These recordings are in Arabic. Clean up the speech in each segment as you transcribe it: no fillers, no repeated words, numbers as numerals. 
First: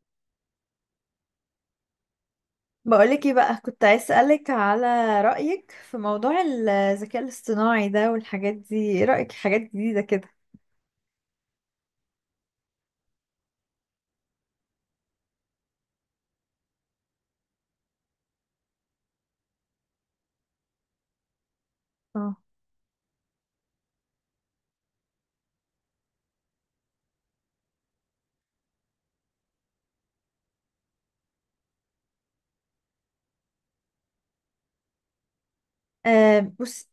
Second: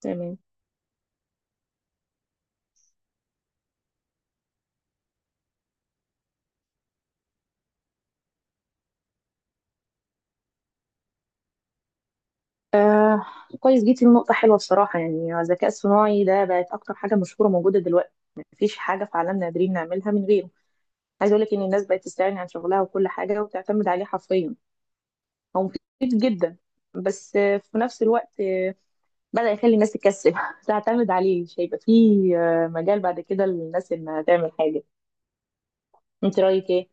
تمام. بقولك ايه بقى، كنت عايز اسألك على رأيك في موضوع الذكاء الاصطناعي ده والحاجات دي. ايه رأيك في حاجات جديدة كده؟ آه كويس جيتي لنقطة حلوة بصراحة. يعني الذكاء الصناعي ده بقت أكتر حاجة مشهورة موجودة دلوقتي. مفيش حاجة في عالمنا قادرين نعملها من غيره. عايزة أقولك إن الناس بقت اه. تستغني عن شغلها وكل حاجة وتعتمد عليه حرفيا. هو مفيد جدا، بس في نفس الوقت بدأ يخلي الناس تكسل تعتمد عليه، مش هيبقى فيه مجال بعد كده للناس إنها تعمل حاجة. أه، أنت رأيك إيه؟ بص.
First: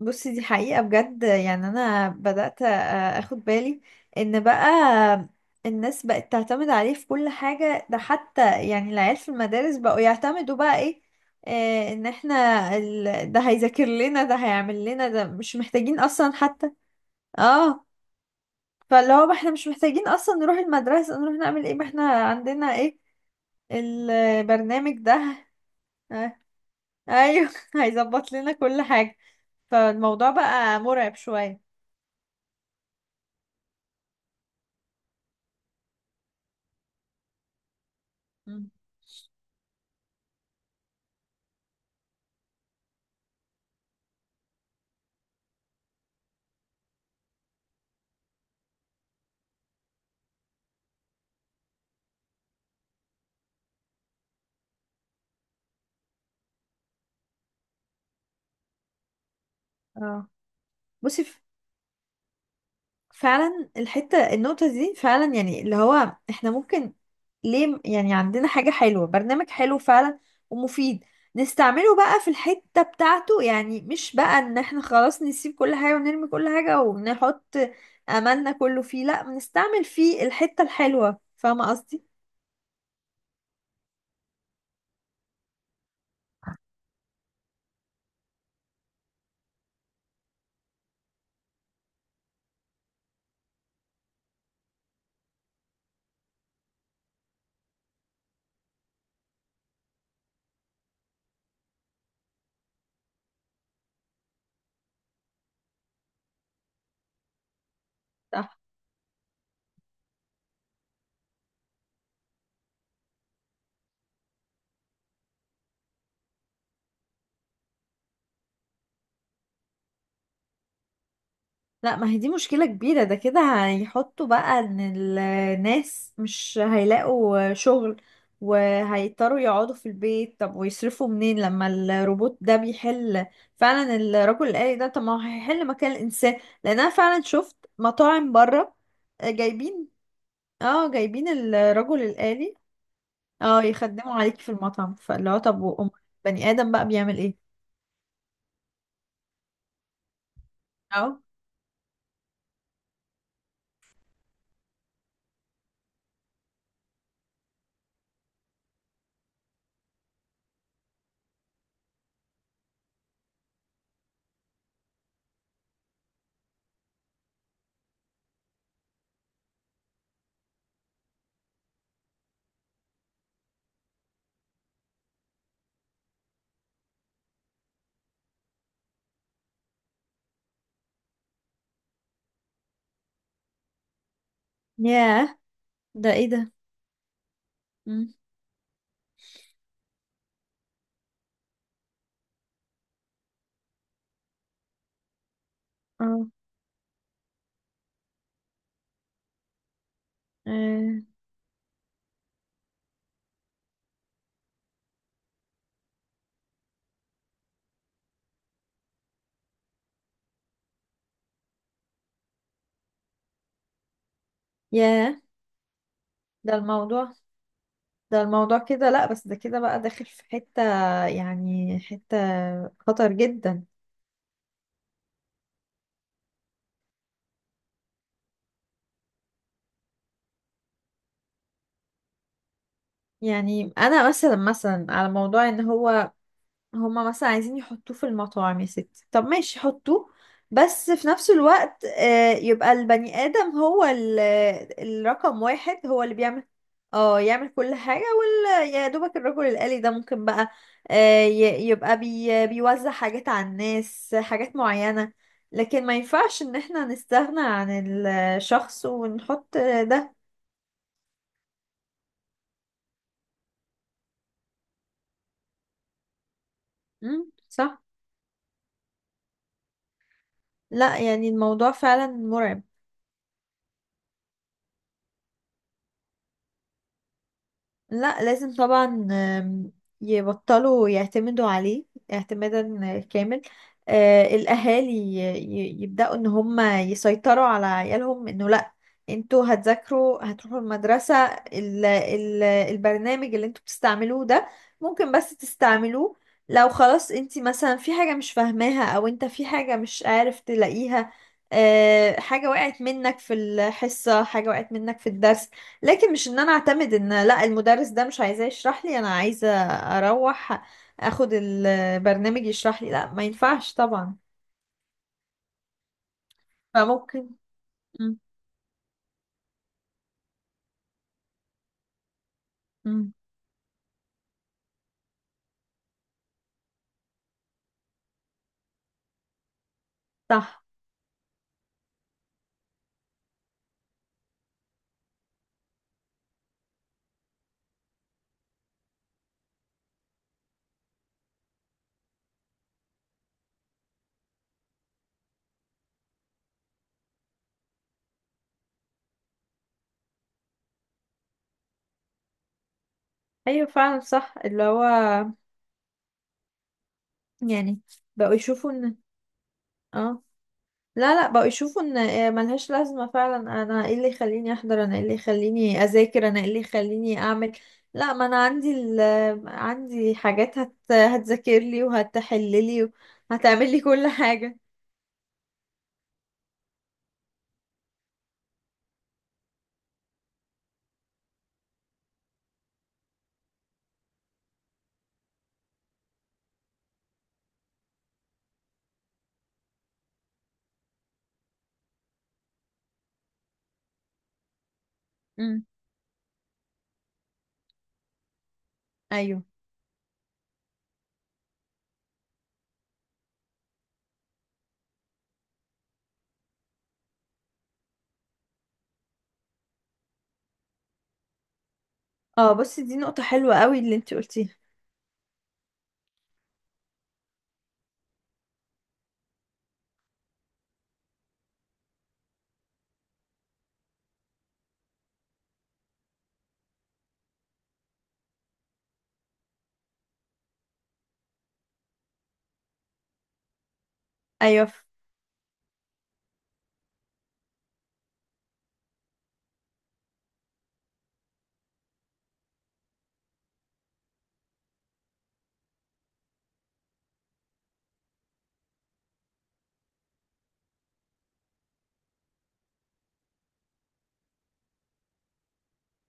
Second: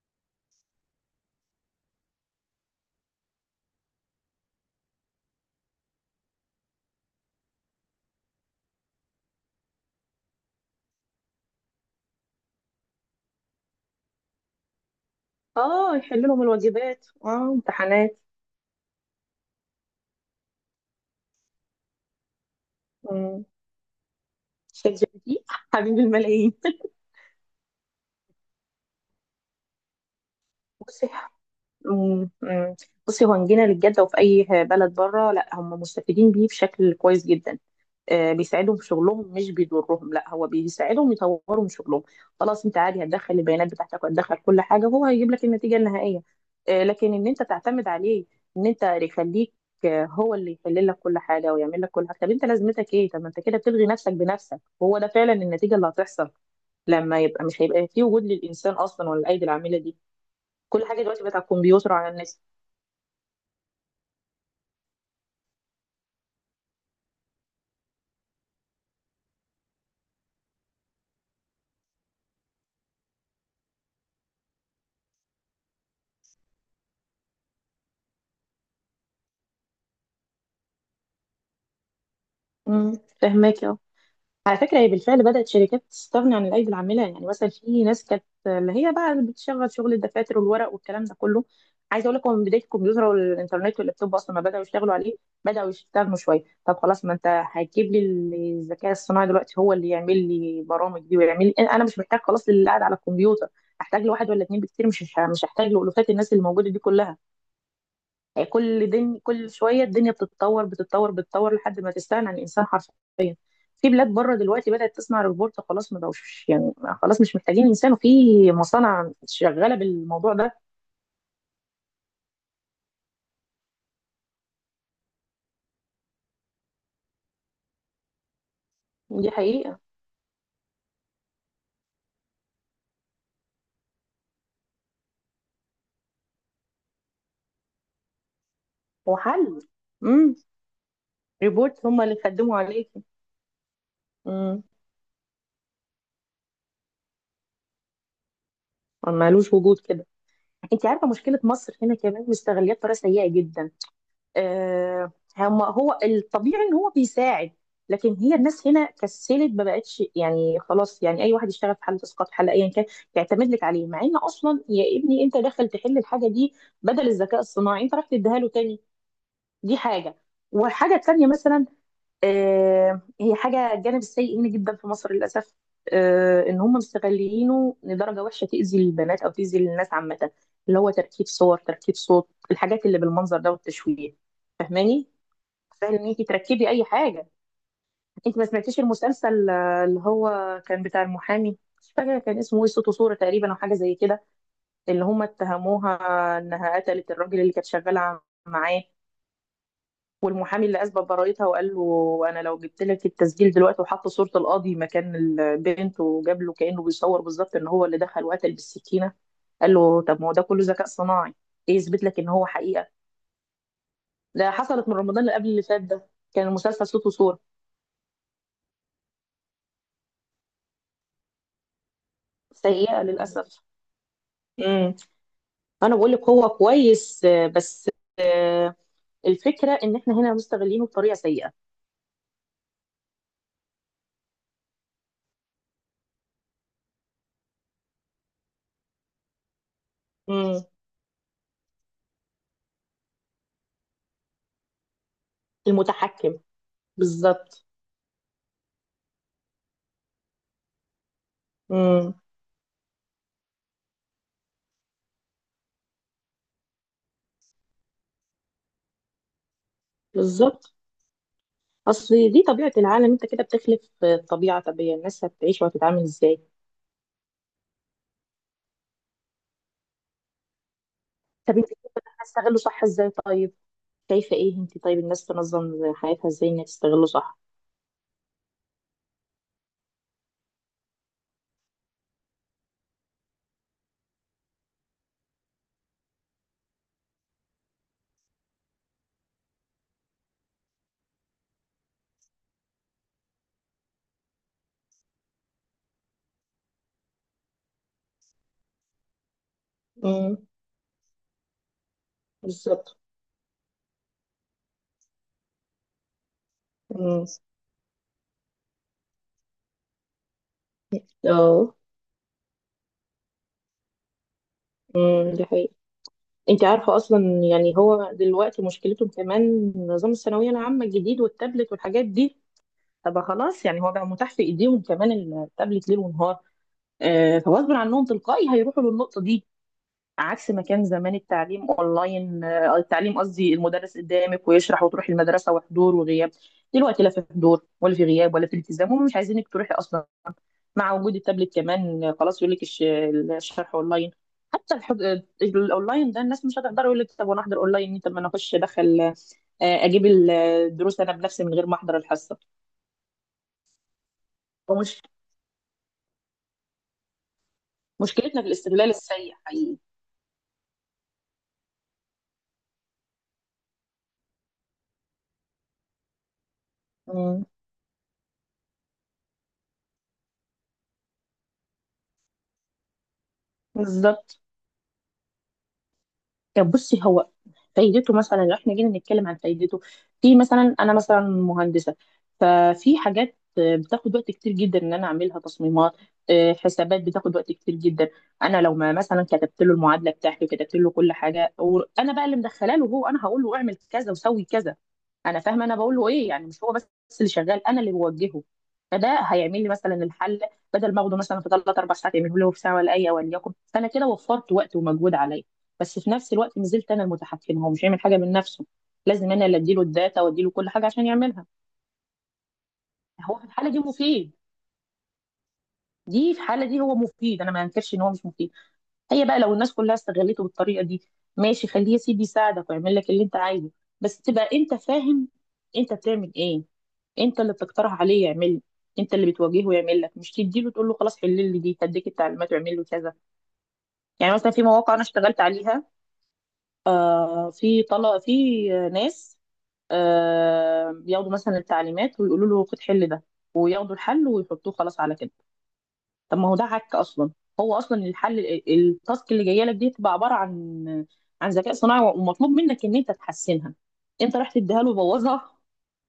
بصي، دي حقيقة بجد. يعني انا بدأت اخد بالي ان بقى الناس بقت تعتمد عليه في كل حاجة. ده حتى يعني العيال في المدارس بقوا يعتمدوا بقى ايه؟ ان احنا ده هيذاكر لنا، ده هيعمل لنا، ده مش آه، محتاجين يحلوا اصلا لهم حتى. الواجبات. آه، اه، امتحانات. فاللي هو ما احنا مش محتاجين اصلا نروح المدرسة، نروح نعمل ايه، ما احنا عندنا ايه؟ مم. شات البرنامج جي بي ده. تي حبيب آه، الملايين. ايوه هيظبط لنا كل حاجة. فالموضوع بقى بصي. مرعب شوية. مم. مم. بصي، هو إن جينا للجد وفي اي بلد بره، لا هم مستفيدين بيه بشكل كويس جدا. آه مم. بيساعدهم في شغلهم، مش بيضرهم، لا هو بيساعدهم يطوروا من شغلهم. خلاص، انت عادي هتدخل البيانات بتاعتك وهتدخل كل حاجه وهو هيجيب لك النتيجه النهائيه. آه، لكن ان انت تعتمد عليه، ان انت يخليك هو اللي يحل لك كل حاجه ويعمل لك كل حاجه، طب انت لازمتك ايه؟ طب ما انت كده بتلغي نفسك بنفسك، هو ده فعلا النتيجه اللي هتحصل. لما يبقى مش هيبقى في وجود للانسان اصلا ولا الايدي العامله دي. اه، كل حاجه بصي. دلوقتي بقت على الكمبيوتر وعلى النت. فعلا الحتة النقطة دي فعلا، يعني اللي هو احنا ممكن ليه يعني عندنا حاجة حلوة، برنامج حلو فعلا ومفيد، نستعمله بقى في الحتة بتاعته. يعني مش بقى ان احنا خلاص نسيب كل حاجة ونرمي كل حاجة ونحط املنا كله فيه، لا، بنستعمل فيه الحتة الحلوة. فاهمة قصدي؟ امم، فهماك. اه، على فكره هي بالفعل بدات شركات تستغني عن الايدي العامله. يعني مثلا في ناس كانت اللي هي بقى بتشغل شغل الدفاتر والورق والكلام ده كله. عايزه اقول لكم، من بدايه الكمبيوتر والانترنت واللابتوب اصلا ما بداوا يشتغلوا عليه، بداوا يستغنوا شويه. طب خلاص ما انت هتجيب لي الذكاء الصناعي دلوقتي هو اللي يعمل لي برامج دي ويعمل لي، انا مش محتاج خلاص اللي قاعد على الكمبيوتر. احتاج لواحد ولا اتنين بكتير، مش هحتاج لالوفات الناس اللي موجوده دي كلها. يعني صح. كل دن كل شويه الدنيا بتتطور بتتطور بتتطور لحد ما تستغنى عن الانسان حرفيا. في بلاد بره دلوقتي بدات تصنع روبوت، خلاص ما بقوش يعني، خلاص مش محتاجين انسان. وفي مصانع شغاله بالموضوع ده. لا، ما هي دي مشكلة كبيرة ده كده. هيحطوا بقى ان الناس مش هيلاقوا شغل، دي وهيضطروا يقعدوا حقيقه. في البيت. طب ويصرفوا منين لما الروبوت ده بيحل؟ فعلا الرجل الآلي ده. طب ما هو هيحل مكان الإنسان، لأن أنا فعلا شفت مطاعم بره وحل. جايبين، امم. اه، جايبين روبوت الرجل هم اللي الآلي. خدموا عليكي. اه يخدموا عليك في امم. المطعم. فاللي هو طب وأم بني آدم بقى بيعمل ايه؟ ملوش وجود كده. انت عارفه اه. مشكله مصر هنا كمان مستغليه بطريقه سيئه جدا. آه، هم هو الطبيعي ان هو بيساعد، لكن هي الناس هنا كسلت، ما بقتش يعني خلاص، يعني اي واحد يشتغل في حاله اسقاط حاله ايا كان يعتمد لك عليه، مع ان اصلا يا ابني انت داخل تحل الحاجه دي، بدل الذكاء الصناعي انت راح تديها له تاني. دي حاجه. والحاجه التانيه مثلا، هي حاجه الجانب السيء منه جدا في مصر للاسف. ان هم مستغلينه لدرجه وحشه تاذي البنات او تاذي الناس عامه، اللي هو تركيب صور، تركيب صوت، الحاجات اللي بالمنظر ده والتشويه. فاهماني؟ ياه، سهل ان ده انت ايه ده؟ تركبي اي حاجه. مم. انت ما سمعتيش المسلسل اللي هو كان بتاع المحامي، مش فاكره كان اسمه ايه، صوت وصوره تقريبا او حاجه زي كده، اللي هم اتهموها اه. انها قتلت الراجل اللي كانت شغاله معاه، والمحامي اللي آه. اثبت براءتها وقال له انا لو جبت لك التسجيل دلوقتي، وحط صوره القاضي مكان البنت وجاب له كانه بيصور بالظبط ان هو اللي دخل وقتل بالسكينه، قال له طب ما هو ده كله ذكاء صناعي، ايه يثبت لك ان هو حقيقه. ده حصلت من رمضان ياه. اللي قبل اللي فات ده. كان ده المسلسل صوت الموضوع وصوره. ده الموضوع كده. لا بس ده كده بقى داخل في حتة، يعني حتة سيئه خطر للاسف. جدا. امم. انا بقول لك هو كويس آه، بس آه، الفكره ان احنا هنا مستغلينه بطريقه سيئه. يعني انا مثلا على موضوع ان هو، هما مثلا عايزين يحطوه في المطاعم يا ستي. طب ماشي حطوه، امم. بس في نفس الوقت، يبقى البني آدم هو الرقم واحد هو اللي المتحكم. بيعمل، اه يعمل بالظبط. كل حاجة. وال يا دوبك الرجل الآلي ده ممكن بقى يبقى امم. بيوزع حاجات على الناس، حاجات معينة. لكن ما ينفعش ان احنا نستغنى عن الشخص ونحط ده. بالظبط. اصل دي طبيعه العالم، انت كده بتخلف طبيعه. طب هي الناس هتعيش وهتتعامل ازاي؟ مم، صح. لا، يعني طب انت الموضوع شايفة فعلا إن احنا نستغله مرعب. صح ازاي طيب؟ شايفه ايه انت طيب، الناس تنظم حياتها ازاي انها تستغله صح؟ لا لازم طبعا. يبطلوا يعتمدوا عليه اعتمادا كامل. الأهالي يبدأوا إن هم يسيطروا على عيالهم، إنه لأ، انتوا هتذاكروا، هتروحوا المدرسة. ال البرنامج اللي انتوا بتستعملوه ده ممكن بس تستعملوه لو خلاص انت مثلا في حاجة مش فاهماها، او انت في حاجة مش عارف امم. تلاقيها، حاجة وقعت بالظبط. منك في الحصة، حاجة وقعت منك في الدرس. لكن مش ان انا اعتمد ان، امم. لا، المدرس ده مش عايزاه يشرح لي، انا عايزه اروح اخد اه. البرنامج يشرح لي. لا، ما ينفعش طبعا. امم، دي حقيقة. انت عارفة اصلا، فممكن. يعني هو مم. دلوقتي مشكلته كمان نظام الثانوية العامة الجديد والتابلت والحاجات دي. مم. طب خلاص يعني هو بقى متاح في ايديهم كمان، التابلت ليل ونهار. آه، فغصب عنهم تلقائي هيروحوا للنقطة دي. عكس ما صح. كان زمان التعليم اونلاين، آه التعليم قصدي المدرس قدامك ويشرح، وتروحي المدرسة وحضور وغياب. دلوقتي لا في حضور ولا في غياب ولا في التزام، هم مش عايزينك تروحي اصلا. مع وجود التابلت كمان خلاص، يقول لك الشرح اونلاين. حتى الحج... الاونلاين ده الناس مش هتقدر، يقول لك طب وانا احضر اونلاين، طب ما انا اخش ادخل، اجيب الدروس انا بنفسي من غير ما احضر الحصه. ايوه فعلا صح. اللي هو ومش، يعني بقوا مشكلتنا في يشوفوا الاستغلال ان، السيء حقيقي. اه لا لا، بقوا يشوفوا ان ملهاش لازمه فعلا. انا ايه اللي يخليني احضر، انا ايه اللي يخليني اذاكر، انا ايه اللي يخليني مم. اعمل؟ لا، ما انا عندي ال... آه، عندي حاجات هتذاكر لي وهتحل لي وهتعمل لي كل بالظبط. حاجه. طب بصي، هو فايدته مثلا لو احنا جينا نتكلم عن فايدته، في مثلا انا مثلا مهندسه، ففي حاجات بتاخد وقت كتير جدا ان انا اعملها، تصميمات حسابات بتاخد وقت كتير جدا. انا لو ما مثلا كتبت له المعادله بتاعتي وكتبت له كل حاجه، وانا بقى اللي مدخله له، هو انا هقول له اعمل كذا وسوي كذا، انا فاهمه انا بقول له ايه، يعني مش هو بس اللي شغال، انا اللي بوجهه. فده ايوه. هيعمل لي مثلا الحل بدل ما اخده مثلا في ثلاث اربع ساعات، يعمله له في ساعه ولا اي وليكن، فانا كده وفرت وقت ومجهود عليا. بس في نفس الوقت ما زلت انا المتحكمه، هو مش هيعمل حاجه من نفسه، لازم انا اللي اديله الداتا واديله كل حاجه عشان يعملها. اه، بصي دي نقطة هو في حلوة الحاله قوي دي اللي انتي مفيد. قلتيها. دي في الحاله دي هو مفيد، انا ما انكرش ان هو مش مفيد. هي بقى لو الناس كلها استغلته بالطريقه دي، ماشي خليه يا سيدي يساعدك ويعمل لك اللي انت عايزه، بس تبقى انت فاهم انت بتعمل ايه. انت اللي بتقترح عليه يعمل، انت اللي بتواجهه يعمل لك، مش تديله تقول له خلاص حل لي دي، هديك التعليمات واعمل له كذا. يعني مثلا في ايوه مواقع انا اشتغلت عليها، آه في طلب في ناس آه بياخدوا مثلا التعليمات ويقولوا له خد حل ده، وياخدوا الحل ويحطوه خلاص على كده. طب ما هو ده عك اصلا. هو اصلا الحل، التاسك اللي جايه لك دي تبقى عباره عن، عن ذكاء صناعي ومطلوب منك ان انت تحسنها، انت رحت تديها له وبوظها،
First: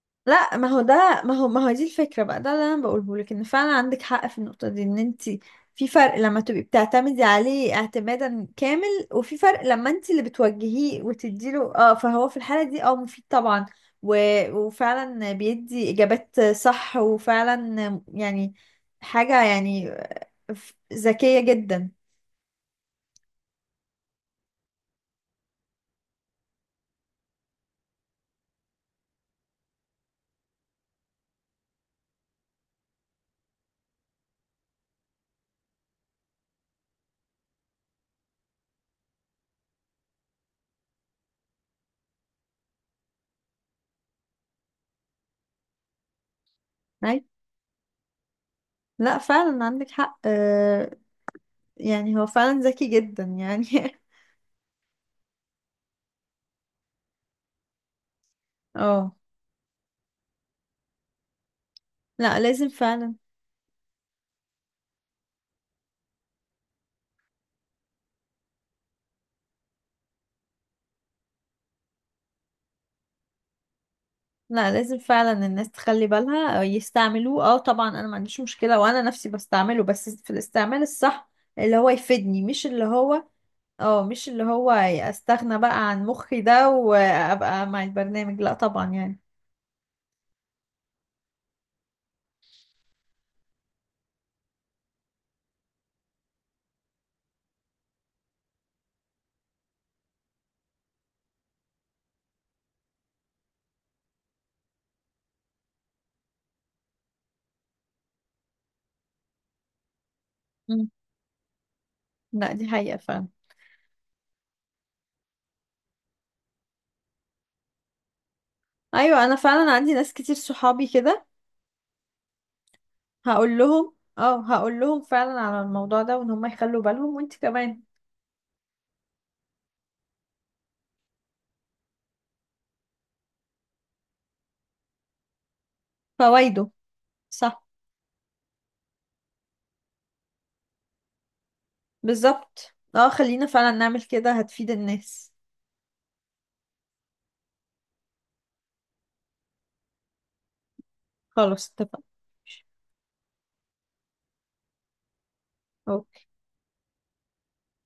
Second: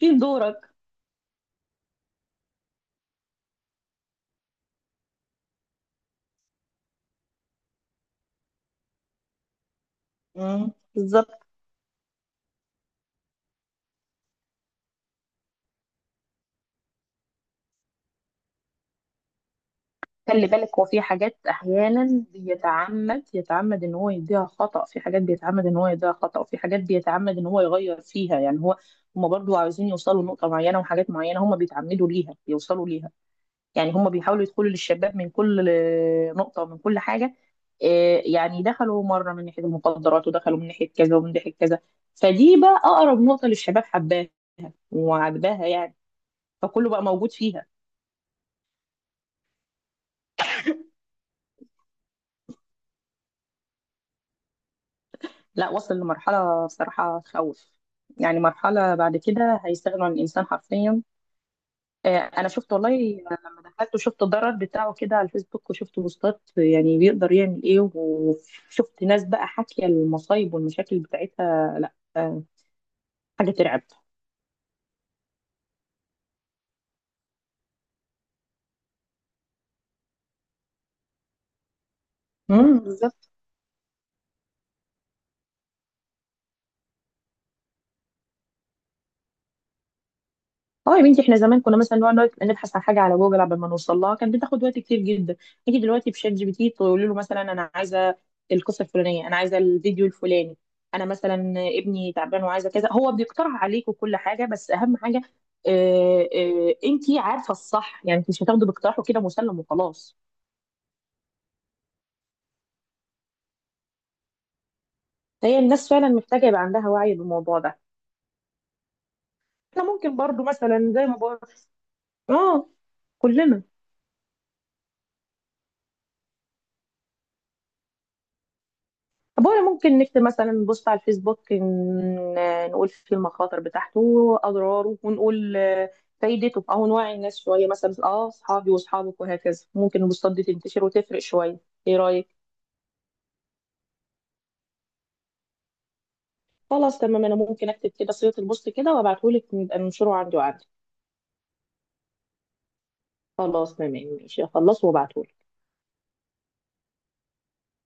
فين لا، ما دورك؟ هو ده ما هو ما هو دي الفكرة بقى، ده اللي انا بقوله لك، ان فعلا عندك حق في النقطة دي. ان انتي في فرق لما تبقي بتعتمدي عليه اعتمادا كامل، وفي فرق لما انتي اللي مم. بتوجهيه بالظبط. وتديله فهو في الحالة دي مفيد طبعا. و... وفعلا بيدي اجابات صح، وفعلا يعني حاجة يعني خلي بالك، هو في حاجات ذكية جدا. احيانا بيتعمد، يتعمد ان هو يديها خطأ، في حاجات بيتعمد ان هو يديها خطأ، وفي حاجات بيتعمد ان هو يغير فيها، يعني هو، هما برضو عاوزين يوصلوا لنقطة معينة وحاجات معينة هما بيتعمدوا ليها يوصلوا ليها. يعني هما بيحاولوا يدخلوا للشباب من كل نقطة ومن كل حاجة. يعني دخلوا مرة من ناحية المخدرات، ودخلوا من ناحية كذا ومن ناحية كذا. فدي بقى أقرب نقطة للشباب، حباها وعجباها يعني، فكله بقى أي. موجود فيها. لا فعلا عندك حق. يعني هو فعلا ذكي جدا يعني. لا وصل لمرحلة بصراحة تخوف، يعني مرحلة اه، بعد كده هيستغنوا عن الإنسان حرفيا. لا أنا لازم شفت والله، فعلا. لما دخلت وشفت الضرر بتاعه كده على الفيسبوك، وشفت بوستات يعني بيقدر يعمل إيه، وشفت ناس بقى حاكية المصايب والمشاكل بتاعتها، لا حاجة ترعب. لا لازم فعلا الناس تخلي بالها أو يستعملوه. اه طبعا انا ما عنديش مشكلة، وانا نفسي بستعمله، بس في الاستعمال الصح، اللي هو يفيدني، امم. بالظبط. مش اللي هو استغنى بقى عن مخي ده وابقى مع البرنامج. لا طبعا يعني. اه يا بنتي، احنا زمان كنا مثلا نقعد نبحث عن حاجه على جوجل، قبل ما نوصل لها كانت بتاخد وقت كتير جدا. نيجي دلوقتي بشات جي بي تي، تقول له مثلا انا عايزه القصه الفلانيه، انا عايزه الفيديو الفلاني، انا مثلا ابني تعبان وعايزه كذا، هو بيقترح عليك وكل حاجه. بس اهم حاجه، اه اه، انت عارفه الصح يعني، انت مش هتاخده باقتراحه كده مسلم وخلاص. مم. لا دي حقيقة فعلا. فهي الناس فعلا محتاجه يبقى عندها وعي بالموضوع ده. ايوه انا فعلا احنا عندي ناس ممكن كتير برضو صحابي مثلا زي ما كده. بقول، اه، كلنا. هقول لهم فعلا على الموضوع ده، وان هم يخلوا بالهم وانت كمان. طب ولا ممكن نكتب مثلا، نبص على الفيسبوك نقول فيه المخاطر بتاعته واضراره، ونقول فايدته، فوائده. او نوعي الناس صح، شويه مثلا اه اصحابي واصحابك وهكذا، ممكن البوستات دي تنتشر وتفرق شويه. ايه رايك؟ بالظبط. اه خلينا فعلا نعمل كده، هتفيد الناس. خلاص تمام، انا ممكن اكتب كده صيغه البوست كده وابعتهولك، نبقى ننشره عندي وعندي. خلاص اتفقنا. خلاص تمام. ماشي اخلصه وابعتهولك.